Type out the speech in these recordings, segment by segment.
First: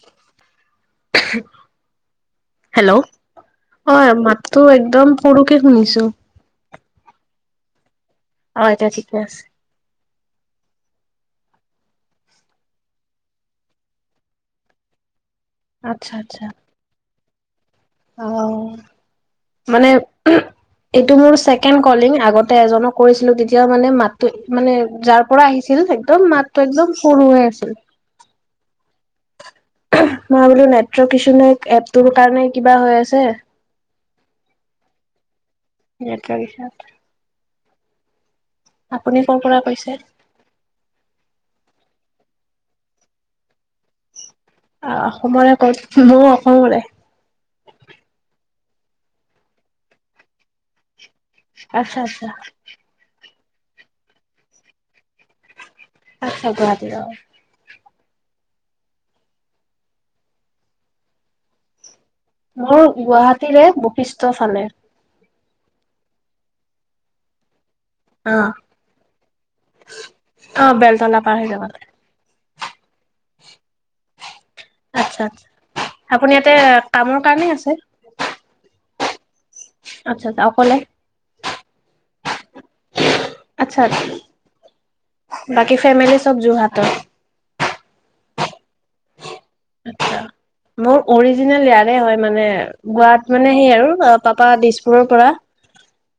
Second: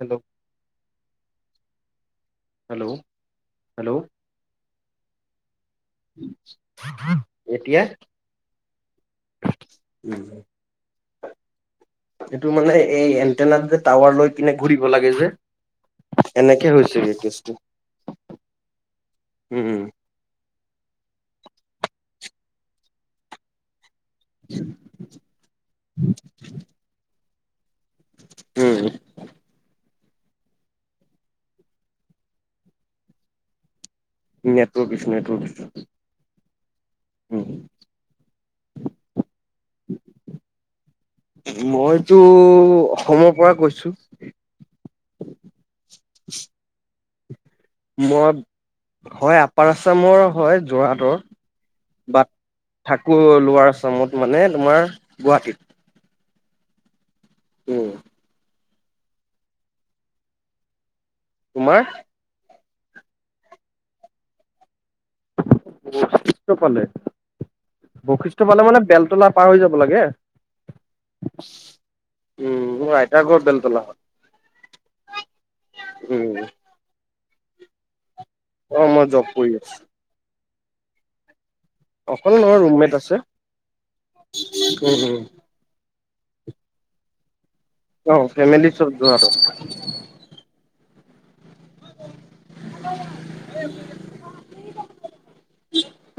Hello hello hello হয় মাতো একদম সৰুকে শুনিছো। এতিয়া অ এতিয়া ঠিকে আছে। উম এইটো মানে এই এনটেনা যে টাৱাৰ লৈ কিনে ঘূৰিব লাগে যে। আচ্ছা আচ্ছা এনেকে হৈছে কি কেচ অ উম মানে এইটো মোৰ চ ছেকেণ্ড কলিং আগতে এজনক কৰিছিলোঁ তেতিয়া মানে মাত মানে যাৰ পৰা আহিছিল একদম মাতটো একদম সৰু হৈ আছিল। উম মই বোলো নেটৱৰ্ক ইছো নে এপটোৰ কাৰণে কিবা হৈ আছে। Network issue network issue. Network issue. উম। আপুনি ক পৰা কৈছে। মইতো অসমৰ পৰা কৈছো। আহ অসমৰে কত মইও অসমৰে। মই হয় আপাৰ আছামৰ হয় যোৰহাটৰ। আচ্ছা আচ্ছা বাট থাকো লোৱাৰচমত মানে তোমাৰ গুৱাহাটীত। আচ্ছা গুৱাহাটী। উম। তোমাৰ? মোৰ গুৱাহাটীৰে বৈশিষ্ট চালে। শিষ্টকালে। অ বৈশিষ্ঠ পালে মানে বেলতলা পাৰ হৈ যাব লাগে। অ বেলতলা উম। আইতাৰ ঘৰ বেলতলা হয় আতছা আতছা আপুনি উম ইয়াতে কামৰ কানে আছে। অ মই যাব। আচ্ছা আচ্ছা অকলে। অকল নহয় ৰুমমেট আছে আচ্ছা আচ্ছা, উম উম। বাকী ফেমিলি চব যোৰহাটৰ। অঁ, ফেমিলি চব যোৰহাটৰ। আ মোৰৰি। ইয়াৰে হয় মানে গোৱাত মানে সেই আৰু পাপা দিছপুৰৰ পৰা।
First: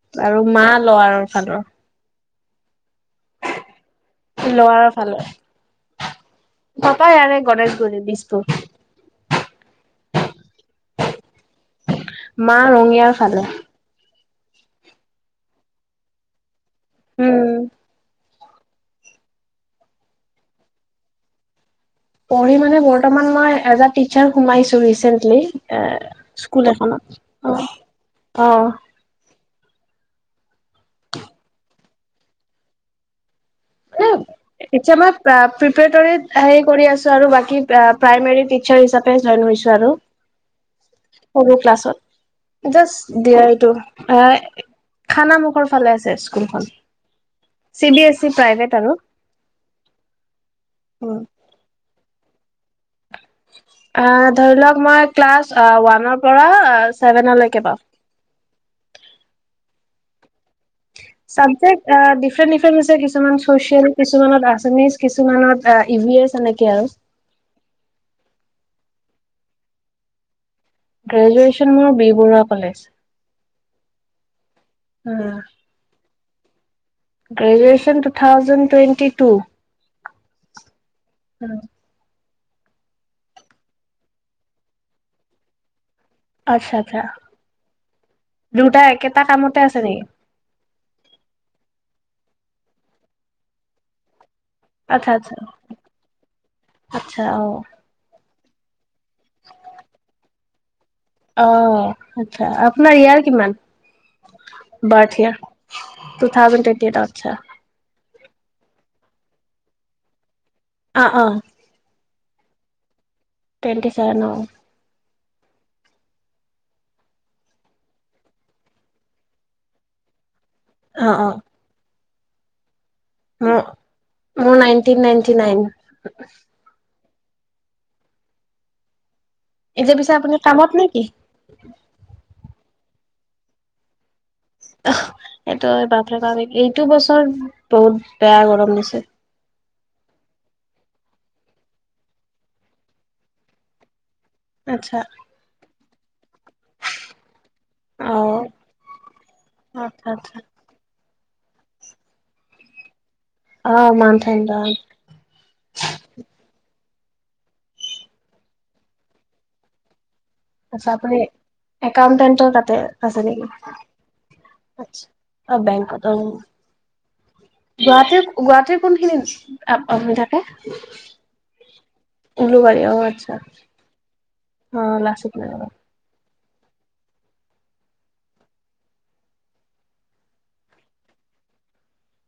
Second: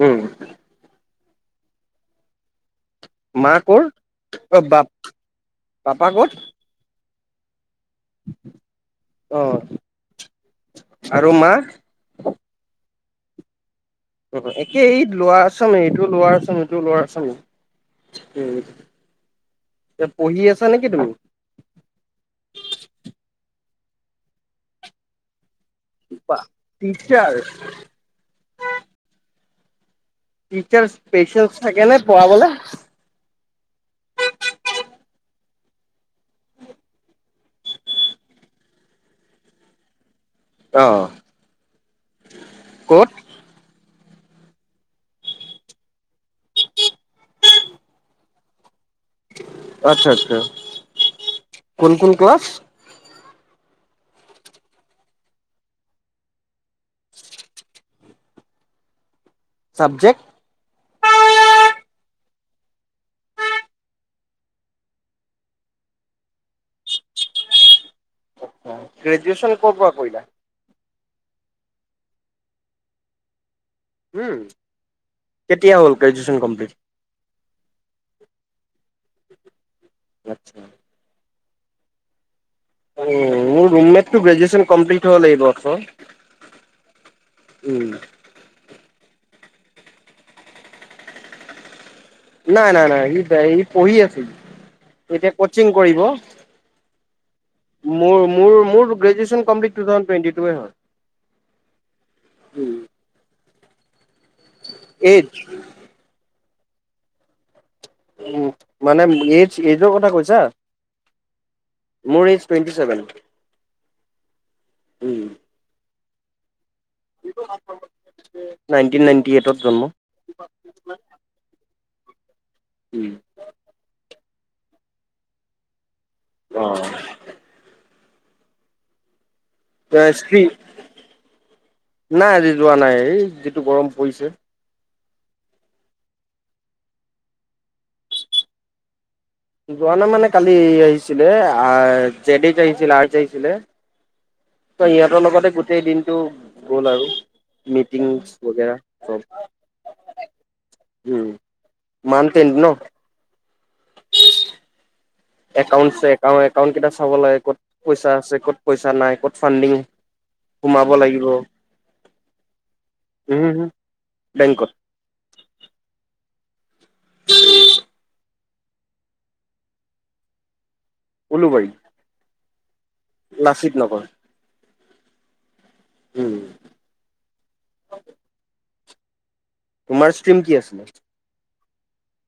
উম আৰু মা লৱাৰৰ ফালৰ। মা কৰ অ লৱাৰ বাপ পাপা কৰ? পায় আৰু গণেশগুৰি দিছপুৰ। অ আৰু মা? মা ৰঙিয়াৰ ফালে। একেই [unintelligible] এইটো লৰা আছা এইটো লৰা উম আছামেই। এ পঢ়ি আছা নেকি তুমি? পঢ়ি মানে বৰ্তমান মই এজে টিচাৰ সোমাইছো ৰিচেন্টলি। এ স্কুল এখনত টিচাৰ অ অ। টিচাৰ স্পেচেল থাকে ন পঢ়াবলে? এতিয়া মই প্ৰ প্ৰিপেটোৰিত হেই কৰি আছোঁ আৰু প্ৰাইমাৰী টিচাৰ হিচাপে জইন কৰি ছ আৰু অ সৰু ক্লাছত ক'ত জাষ্ট দিয়া এইটো এ খানা মুখৰ ফালে আছে স্কুলখন C B S E private আৰু আচ্ছা আচ্ছা কোন কোন ক্লাছ হয় ধৰি লওক মই ক্লাছ ওৱানৰ পৰা ছেভেনলৈকে পওঁ চাবজেক্ট চাবজেক্ট ডিফাৰেণ্ট ডিফাৰেণ্ট আছে কিছুমান চচিয়েল কিছুমানত আছামিছ কিছুমানত ই ভি এম ছা নেকি আৰু গ্ৰোজুচন কৰা কৰিলা গ্ৰেজুৱেশ্যন মোৰ বিবৰুৱা কলেজ উম কেতিয়া হ'ল graduation complete graduation two thousand twenty two আচ্ছা উম মোৰৰুমমেটটো গ্ৰেজন কম্লিট হ'ব লাগিব আচ্ছা আচছা দুটােটা কামতে আছে নেকি নাই নাই নাই সি ইি পঢ়ি আছিল আচ্ছা এতিয়া আচ্ছা কচিং কৰিব আচ্ছা আহ মোৰ মোৰ মোৰ গ্ৰেুৱেচন কমলিট থাউেড টুৱেটি টে হয় অ আচ্ছা আপোনাৰ ইয়াৰ কিমান এইজ বাৰ্থ ইয় থ উ মানে এই এইযোৰ কথা কৈছা অ অ মোৰ age twenty seven twenty seven অ উ নাইনটিন নাইনটি এইটত জন্ম অ অ ম মোৰ নাইনট নাইট নাইন অ এতিয়া এ পিছে স্ত আপুনি কামত নে কি নাই আজি যোৱা নাই এই যিটো গৰম পৰিছে সেইটো ব কাৰণ এইটো বছৰ বহুত বেয়া গৰম দিছে যোৱা নে মানে কালি আহিছিলে জেড আহিছিলে আ আহিছিলে ত আচ্ছা সিহঁতৰ লগতে গোটেই দিনটো গল আৰু মিটিং অ বাগে চব আচ্ছা আচ্ছা উম মান তেট ন অ মাউন্টেইন ডাউন অকাউণ্টছে অকাউট অকাউট কেটা ঠাব লাগে ক'ত পইচা আছে ক'ত পইচা নাই ক'ত ফাণ্ডিং সোমাব আচছা আপুনি লাগিব একাউন্টেন্টৰ তাতে আছে উম নেকি হু, বেংকত অ বংকত গুৱাহাটীৰ গুৱাহাটীৰ কোনখিনি হৈ থাকে উলু বাই গলো বাৰী লাচিত নগৰ অ লাচিত নাগ উম তোমাৰ ষ্ট্ৰ্ৰীম কি আছিলে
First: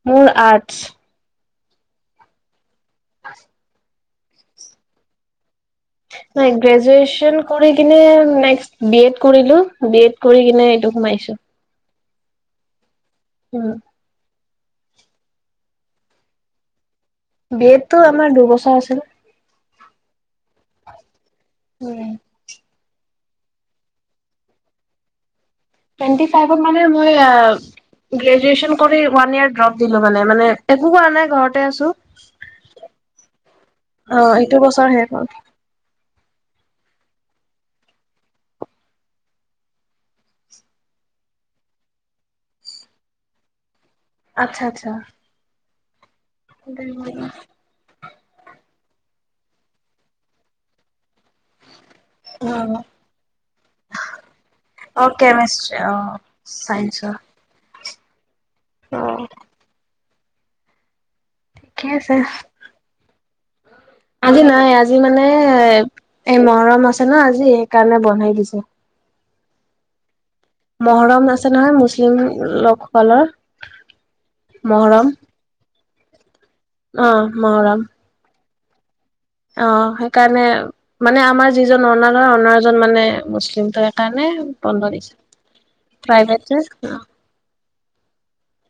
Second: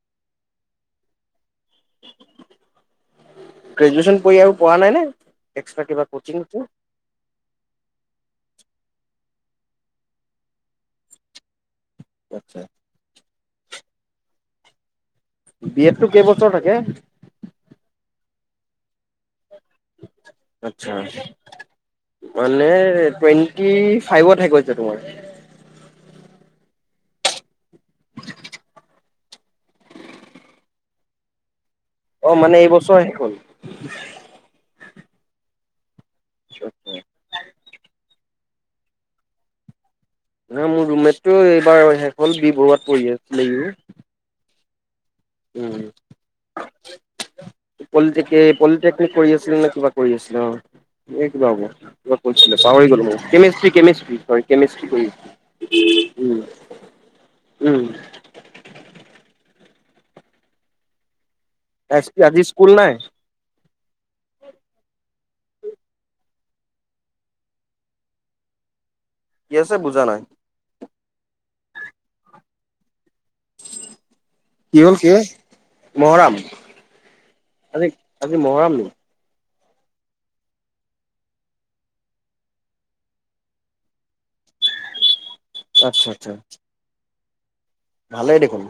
মোৰ আৰ্টছ আছে। গেজ্যুৱেচন কৰি আৰু পঢ়া নাইনে। নাই গ্ৰেজুৱেচন কৰি কিনে নেক্সট বি এড কৰিলো। বি এড কৰি কিনে এইটো সোমাইছো। আতছা। উম। বি এড টো কেইবছৰ থাকে। বি এড টো আমাৰ দুবছৰ আছে না। আচ্ছা উম মানে টুৱেণ্টি ফাইভহে [unintelligible] তোমাৰ টুৱেন্টি ফাইভত মানে মই গ্ৰেজুৱেচন কৰি ৱান ইয়াৰ দ্ৰপ মানে মানে একো কৰা নাই ঘৰ আছো অ মানে এইবছৰ শেষ হ'ল এইটো বছৰ শেষ অ [unintelligible] মোৰ ৰুমমেতটো এইবাৰ শেষ হ'ল বি বৰুৱাত পৰি আছিলে সিও আচ্ছা আচ্ছা উম পলিট পলিটেকনিক কৰি আছিল নে কিবা কৰি আছিল অ এই কিবা হ'ব কিবা কৈছিলে অ পাহৰি গল মই কেমেজস্ত্ৰি কেমেজস্ত্ৰি অ কেমেষ্ট্ৰি অ ছাইঞ্চেছ উম অ ঠিকে এছ পি আছে আজি স্কুল নাই আজি নাই আজি মানে এ মহৰম আছে ন আজি সেইকাৰণে বনাই দিছো কি আছে বুজা নাই মহৰম আছে নহয় মুছলিম লোকসকলৰ কি হ'ল কি মহৰম মহৰাম অ মহৰাম আজি আজি মহৰাম নি অ সেইকাৰণে মানে আমাৰ যিজন অনাৰ হয় অনাৰজন মানে মুছলিম ত সেইকাৰণে বন্ধ দিছে আচ্ছা আচ্ছা প্ৰাইভেট যে অ, ভালেই দেখোন।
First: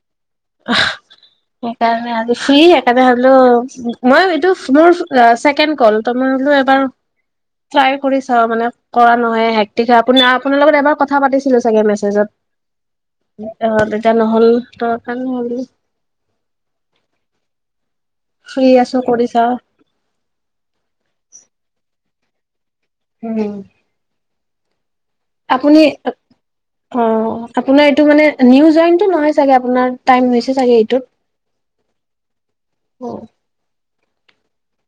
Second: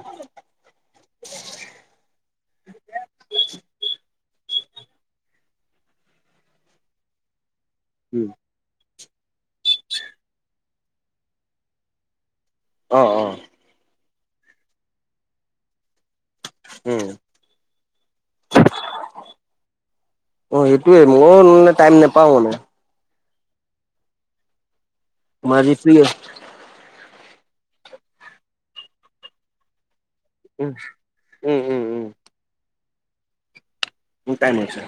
আ সেইকাৰণে আজি ফ্ৰী সেইকাৰণে হলো মই এইটো মোৰ চছেকেণ্ড কল তমই। হলো এবাৰ, [inaudible] ট্ৰাই কৰি উম চাও মানে। কৰা নহয় হেকটিকা আপ আপোনাৰ লগত এবাৰ কথা পাতিছিলো চাগে মেছেজত। অ এতিয়া নহ'ল ত কাৰণে হল। উম, ফ্ৰী আছো কৰি চাও অ সেইটোৱে মই মানে টাইম নাপা পাওঁ মানে, উম, মাজি [unintelligible] অ আপোনাৰ এইটো মানে নিউ জইনটো নহয় চাগে আপোনাৰ। টাইম হৈছে উম চাগে উম উম এইটোত অ, মোক তাই মাইছে।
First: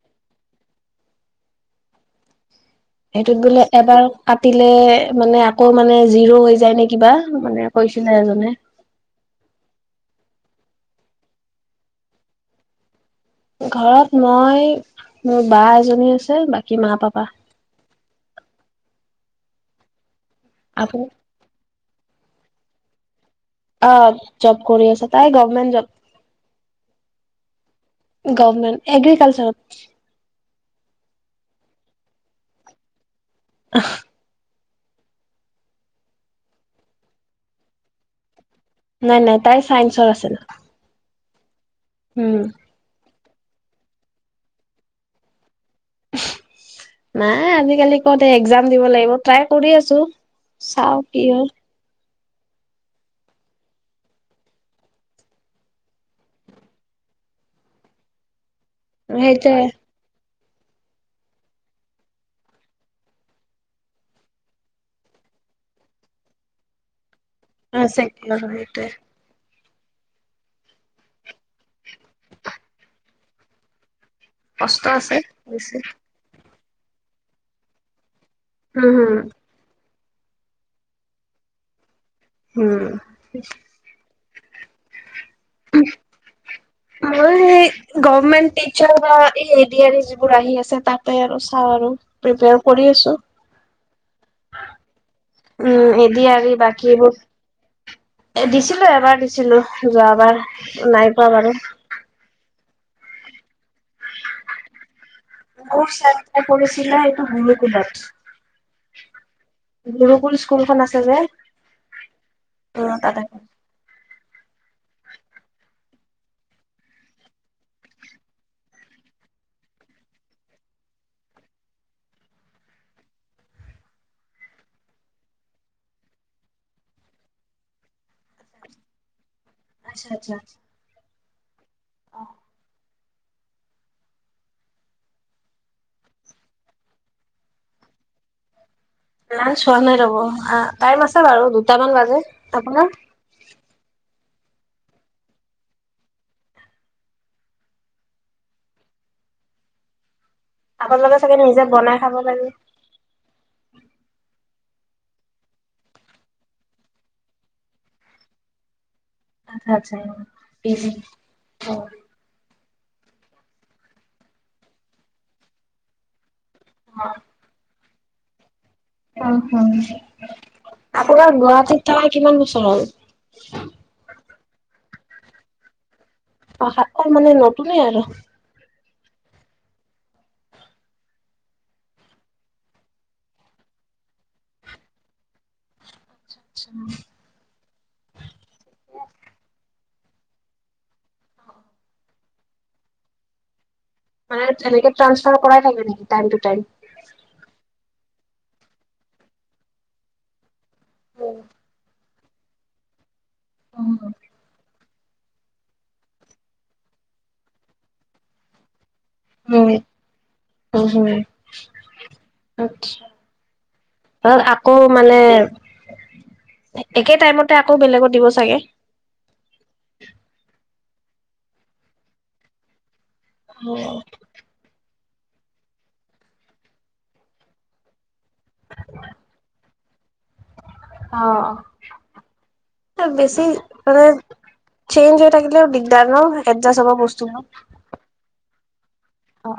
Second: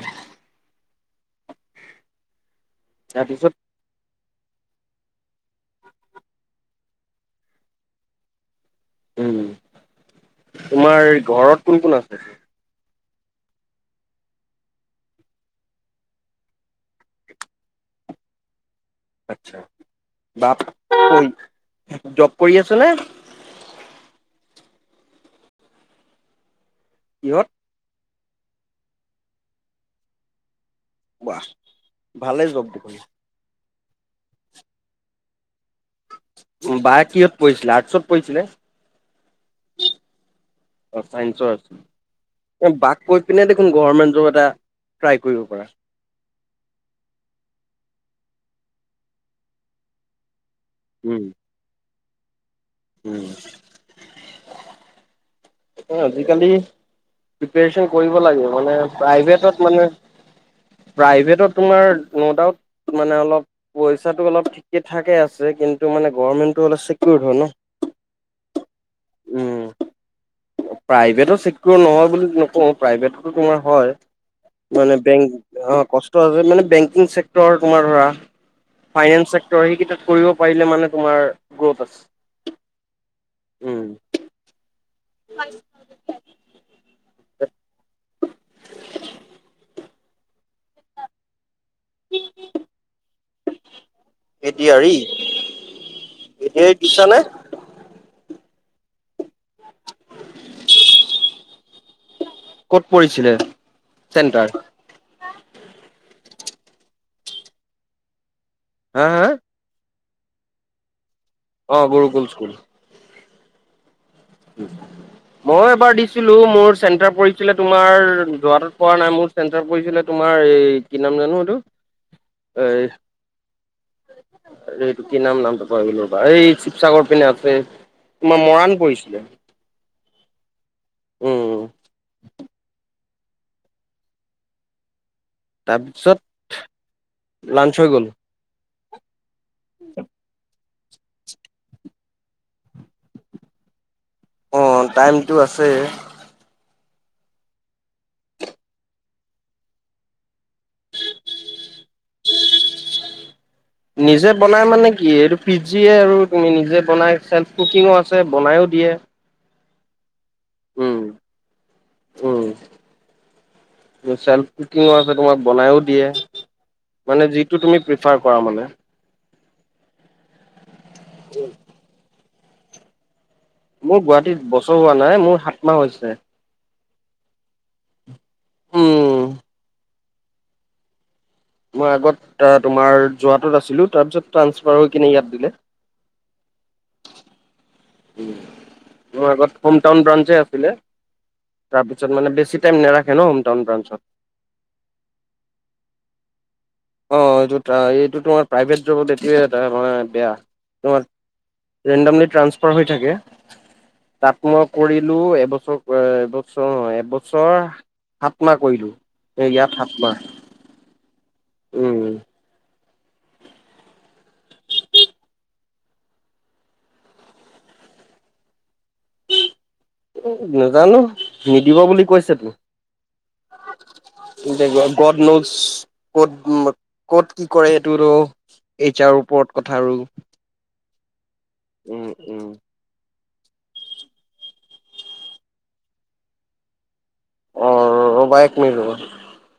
সেইটোত তাৰপিছত বোলে এবাৰ। কাটিলে মানে আকৌ মানে জিৰো হৈ যায় নে কিবা মানে কৈছিলে এজনে। উম তোমাৰ ঘৰত কোন কোন আছে ঘৰত মই মোৰ বা এজনী আছে বাকী মা পাপা [unintelligible] আা বাাপ আপুনি জব কৰি আছে নে অ জব কৰি আছ তাই গভমেণ্ট জব ইহঁত গভমেণ্ট এগ্ৰিকালচাৰত ৱাহ ভালেই যওক দেখন [inaudible] উম বাই কিহত পৰিঢ়ছিলে আৰ্টছত পৰিঢিছিলে। নাই নাই তাই চাইন্সৰ আছিল। চাইঞ্চৰ উম কৈ পিনে দেখোন গভমেণ্ট জব এটা ট্ৰাই কৰিব পাৰা। নাই আজিকালি কত এক্জাম দিব লাগিব ট্ৰাই কৰি আছো। চা ও উম কি হয় উম আজিকালি প্ৰিপেছন কৰিব লাগে মানে সেইটোৱে প্ৰাইভেটত মানে প্ৰাইভেটত তোমাৰ ন মতা মানে অলপ পইচাটো অলপ ঠিকে থাকে আছে। কিন্তু মানে গভৰ্মেন্তটো অলপ চে অ চেক [unintelligible] প্ৰাইভেটো চিকিৰ নহয় বুলি নকওঁ প্ৰাইভেটতো তোমাৰ হয় কষ্ট মানে আছে বেংক বেছি। অ কষ্ট আছে মানে বেংকিং চেক্টৰ তোমাৰ ধৰা উম হুম। ফাইনেন্স চেক্টৰ সেইকেইটাত কৰিব পাৰিলে মানে তোমাৰ গ্ৰ'থ আছে। উম উম, মই সেই গভৰ্মেন্ত টিচাৰ বা এই এ দি আৰ ই বোৰ আহি আছে তাতে আৰু চাওঁ আৰু প্ৰিপেয়াৰ কৰি আছো A D R E, um A D R E আৰু ডি আৰ বাকী দিছা নে? এইবোৰ দিছোঁ এবাৰ দিছিলো যোৱাবাৰ নাই পোৱা বাৰু ক'ত পৰিছিলে চেণ্টাৰ? কুকুৰ চাৰাই পছিল এইটো গৰুকুলত হা হা গৰুকুল স্কুলখন আছে যে অ গৰুকুল স্কুল অ তাতে উম মই এবাৰ দিছিলো মোৰ চেণ্টাৰ পৰিছিলে তোমাৰ যোৰহাটত পৰা নাই মোৰ চেণ্টাৰ পৰিছিলে তোমাৰ তোমাৰ এই কি নাম জানো এইটো এ এইটো কি নাম নামটো পাহৰিলো ৰবা এই শিৱসাগৰ পিনে আছে তোমাৰ মৰাণ পৰিছিলে আচ্ছা আচ্ছা উম অ তাৰপিছত লাঞ্চ হৈ গ'ল লাঞ্চ হোৱা নাই ৰ'ব আহ টাইম আছে বাৰু দুটামান বাজে আপোনাৰ অ টাইমটো আছে আপোনালোকৰ চাগে নিজে বনাই খাব লাগে। নিজে বনাই মানে কি এইটো ফিজজিয়ে আৰু তুমি নিজে বনাই চেল্ফ কুকিঙো আছে বনাইও দিয়ে আচ্ছা আচ্ছা পিজি উম, অ উম, চেল্ফ কুকিঙৰ আছে তোমাক বনাইও হ দিয়ে। যিটো তুমি প্ৰিফাৰ কৰা মানে। উম, আপোনাৰ গুৱাহাটীত থকা কিমান বছৰ হল? মোৰ গুৱাহাটীত বছৰ হোৱা নাই মোৰ সাত মাহ হৈছে। অ সাত মাহ মানে নতুনে আৰু। উম, মই আগত তুমাৰ যোৱাটোত আছিলো তাৰপিছত ট্ৰাসফাৰ হৈ কিনে ইয়াত দিলে। অ আচ্ছা। মোৰ আগত হোমটাউন ব্ৰাঞ্চে আছিলে। তাৰপিছত মানে বেছি টাইম নাৰখে ন হোম টাউন বাঞ্চত। মানে এনেকে ট্ৰানসফাৰ কৰাই থাকে নেকি টাইম টু টাইম। অ এইটো এইটো তোমাৰ প্ৰাইভেট জবত এইটোৱে মানে বেয়া তোমাৰ। ৰেণ্ডামলি ট্ৰাসফাৰ হৈ থাকে, উম তাত মই। কৰিলোঁ এবছৰ এবছৰ এবছৰ সাতমাহ কৰিলোঁ। হয় অ' হয় উম ধ আকৌ মানে একে টাইমতে আকৌ বেলেগত দিব চাগে। নাজানো, নিদিব বুলি কৈছে তো। অ'। ক'ত নোজ ক'ত ক'ত কি কৰে সেইটোতো এইচাৰ ওপৰত ক'ত [unintelligible] উম অ' বেছি মানে চেইঞ্জ হৈ থাকিলেও দিগদাৰ ন, এডজাষ্ট হব অ বস্তুবোৰ। ৰ'বা এক মিনিট ৰবা অ'।